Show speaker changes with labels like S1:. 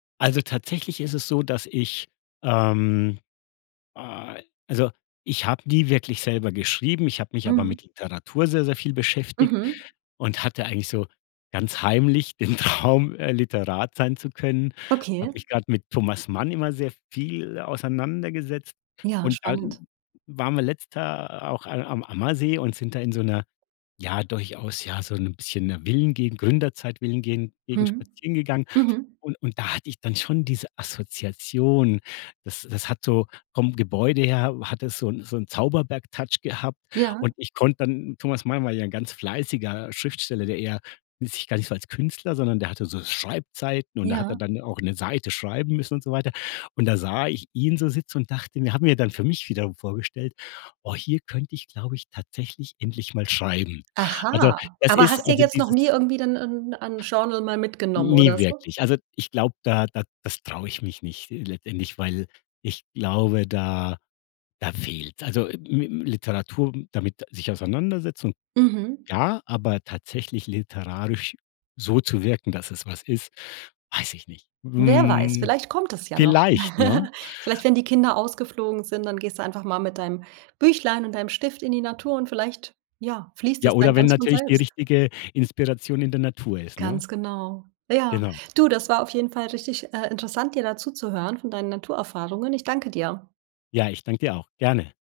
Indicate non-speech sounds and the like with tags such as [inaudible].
S1: Also tatsächlich ist es so, dass ich, ähm ah also ich habe nie wirklich selber geschrieben. Ich habe mich aber
S2: Mhm.
S1: mit Literatur sehr, sehr viel beschäftigt
S2: Mhm.
S1: und hatte eigentlich so ganz heimlich den Traum, äh, Literat sein zu können.
S2: Okay.
S1: Habe mich grad mit Thomas Mann immer sehr viel auseinandergesetzt.
S2: Ja,
S1: Und
S2: spannend.
S1: dann waren wir letzt Jahr auch a am Ammersee und sind da in so 'ner ja durchaus ja so 'n bisschen 'ner Villen-Gegend Gründerzeit-Villen-Gen Gegend
S2: Mhm.
S1: spazieren gegangen.
S2: Mhm.
S1: Und und da hatte ich dann schon diese Assoziation. Das das hat so vom Gebäude her hat es so 'n so 'n Zauberberg-Touch gehabt.
S2: Ja.
S1: Und ich konnt dann Thomas Mann war ja 'n ganz fleißiger Schriftsteller, der eher, [unintelligible] i sich gar nicht so als Künstler, sondern der hatte so Schreibzeiten und da hat er
S2: Ja.
S1: dann auch 'ne Seite schreiben müssen und so weiter. Und da sah ich ihn so sitzen und dachte mir hat mir dann für mich wiederum vorgestellt: „Oh, hier könnte ich glaube ich, tatsächlich endlich mal schreiben." Also
S2: Aha,
S1: das
S2: aber
S1: ist
S2: hast dir
S1: also
S2: jetzt noch nie
S1: dieses
S2: irgendwie dann 'n 'n Genre mal mitgenommen, oder
S1: Ne
S2: so?
S1: wirklich. Also ich glaube, da da das traue ich mich nicht, äh, letztendlich, weil ich glaube, da da fehlt's. Also ä mi Literatur m damit sich auseinandersetzen un
S2: Mhm.
S1: ja, aber tatsächlich literarisch so zu wirken, dass es was ist, weiß ich nicht.
S2: Wer weiß,
S1: Hm,
S2: vielleicht kommt es ja noch.
S1: vielleicht, ne?
S2: [chuckles] Vielleicht, wenn die Kinder ausgeflogen sind, dann gehst du einfach mal mit deinem Büchlein und deinem Stift in die Natur und vielleicht, ja, fließt
S1: Ja
S2: das
S1: oder
S2: dann
S1: wenn
S2: ganz von
S1: natürlich die
S2: selbst.
S1: richtige Inspiration in der Natur ist, ne?
S2: Ganz genau. Ja.
S1: Genau.
S2: Du, das war auf jeden Fall richtig, äh, interessant, dir da zuzuhören von deinen Naturerfahrungen. Ich danke dir.
S1: Ja ich danke dir auch gerne.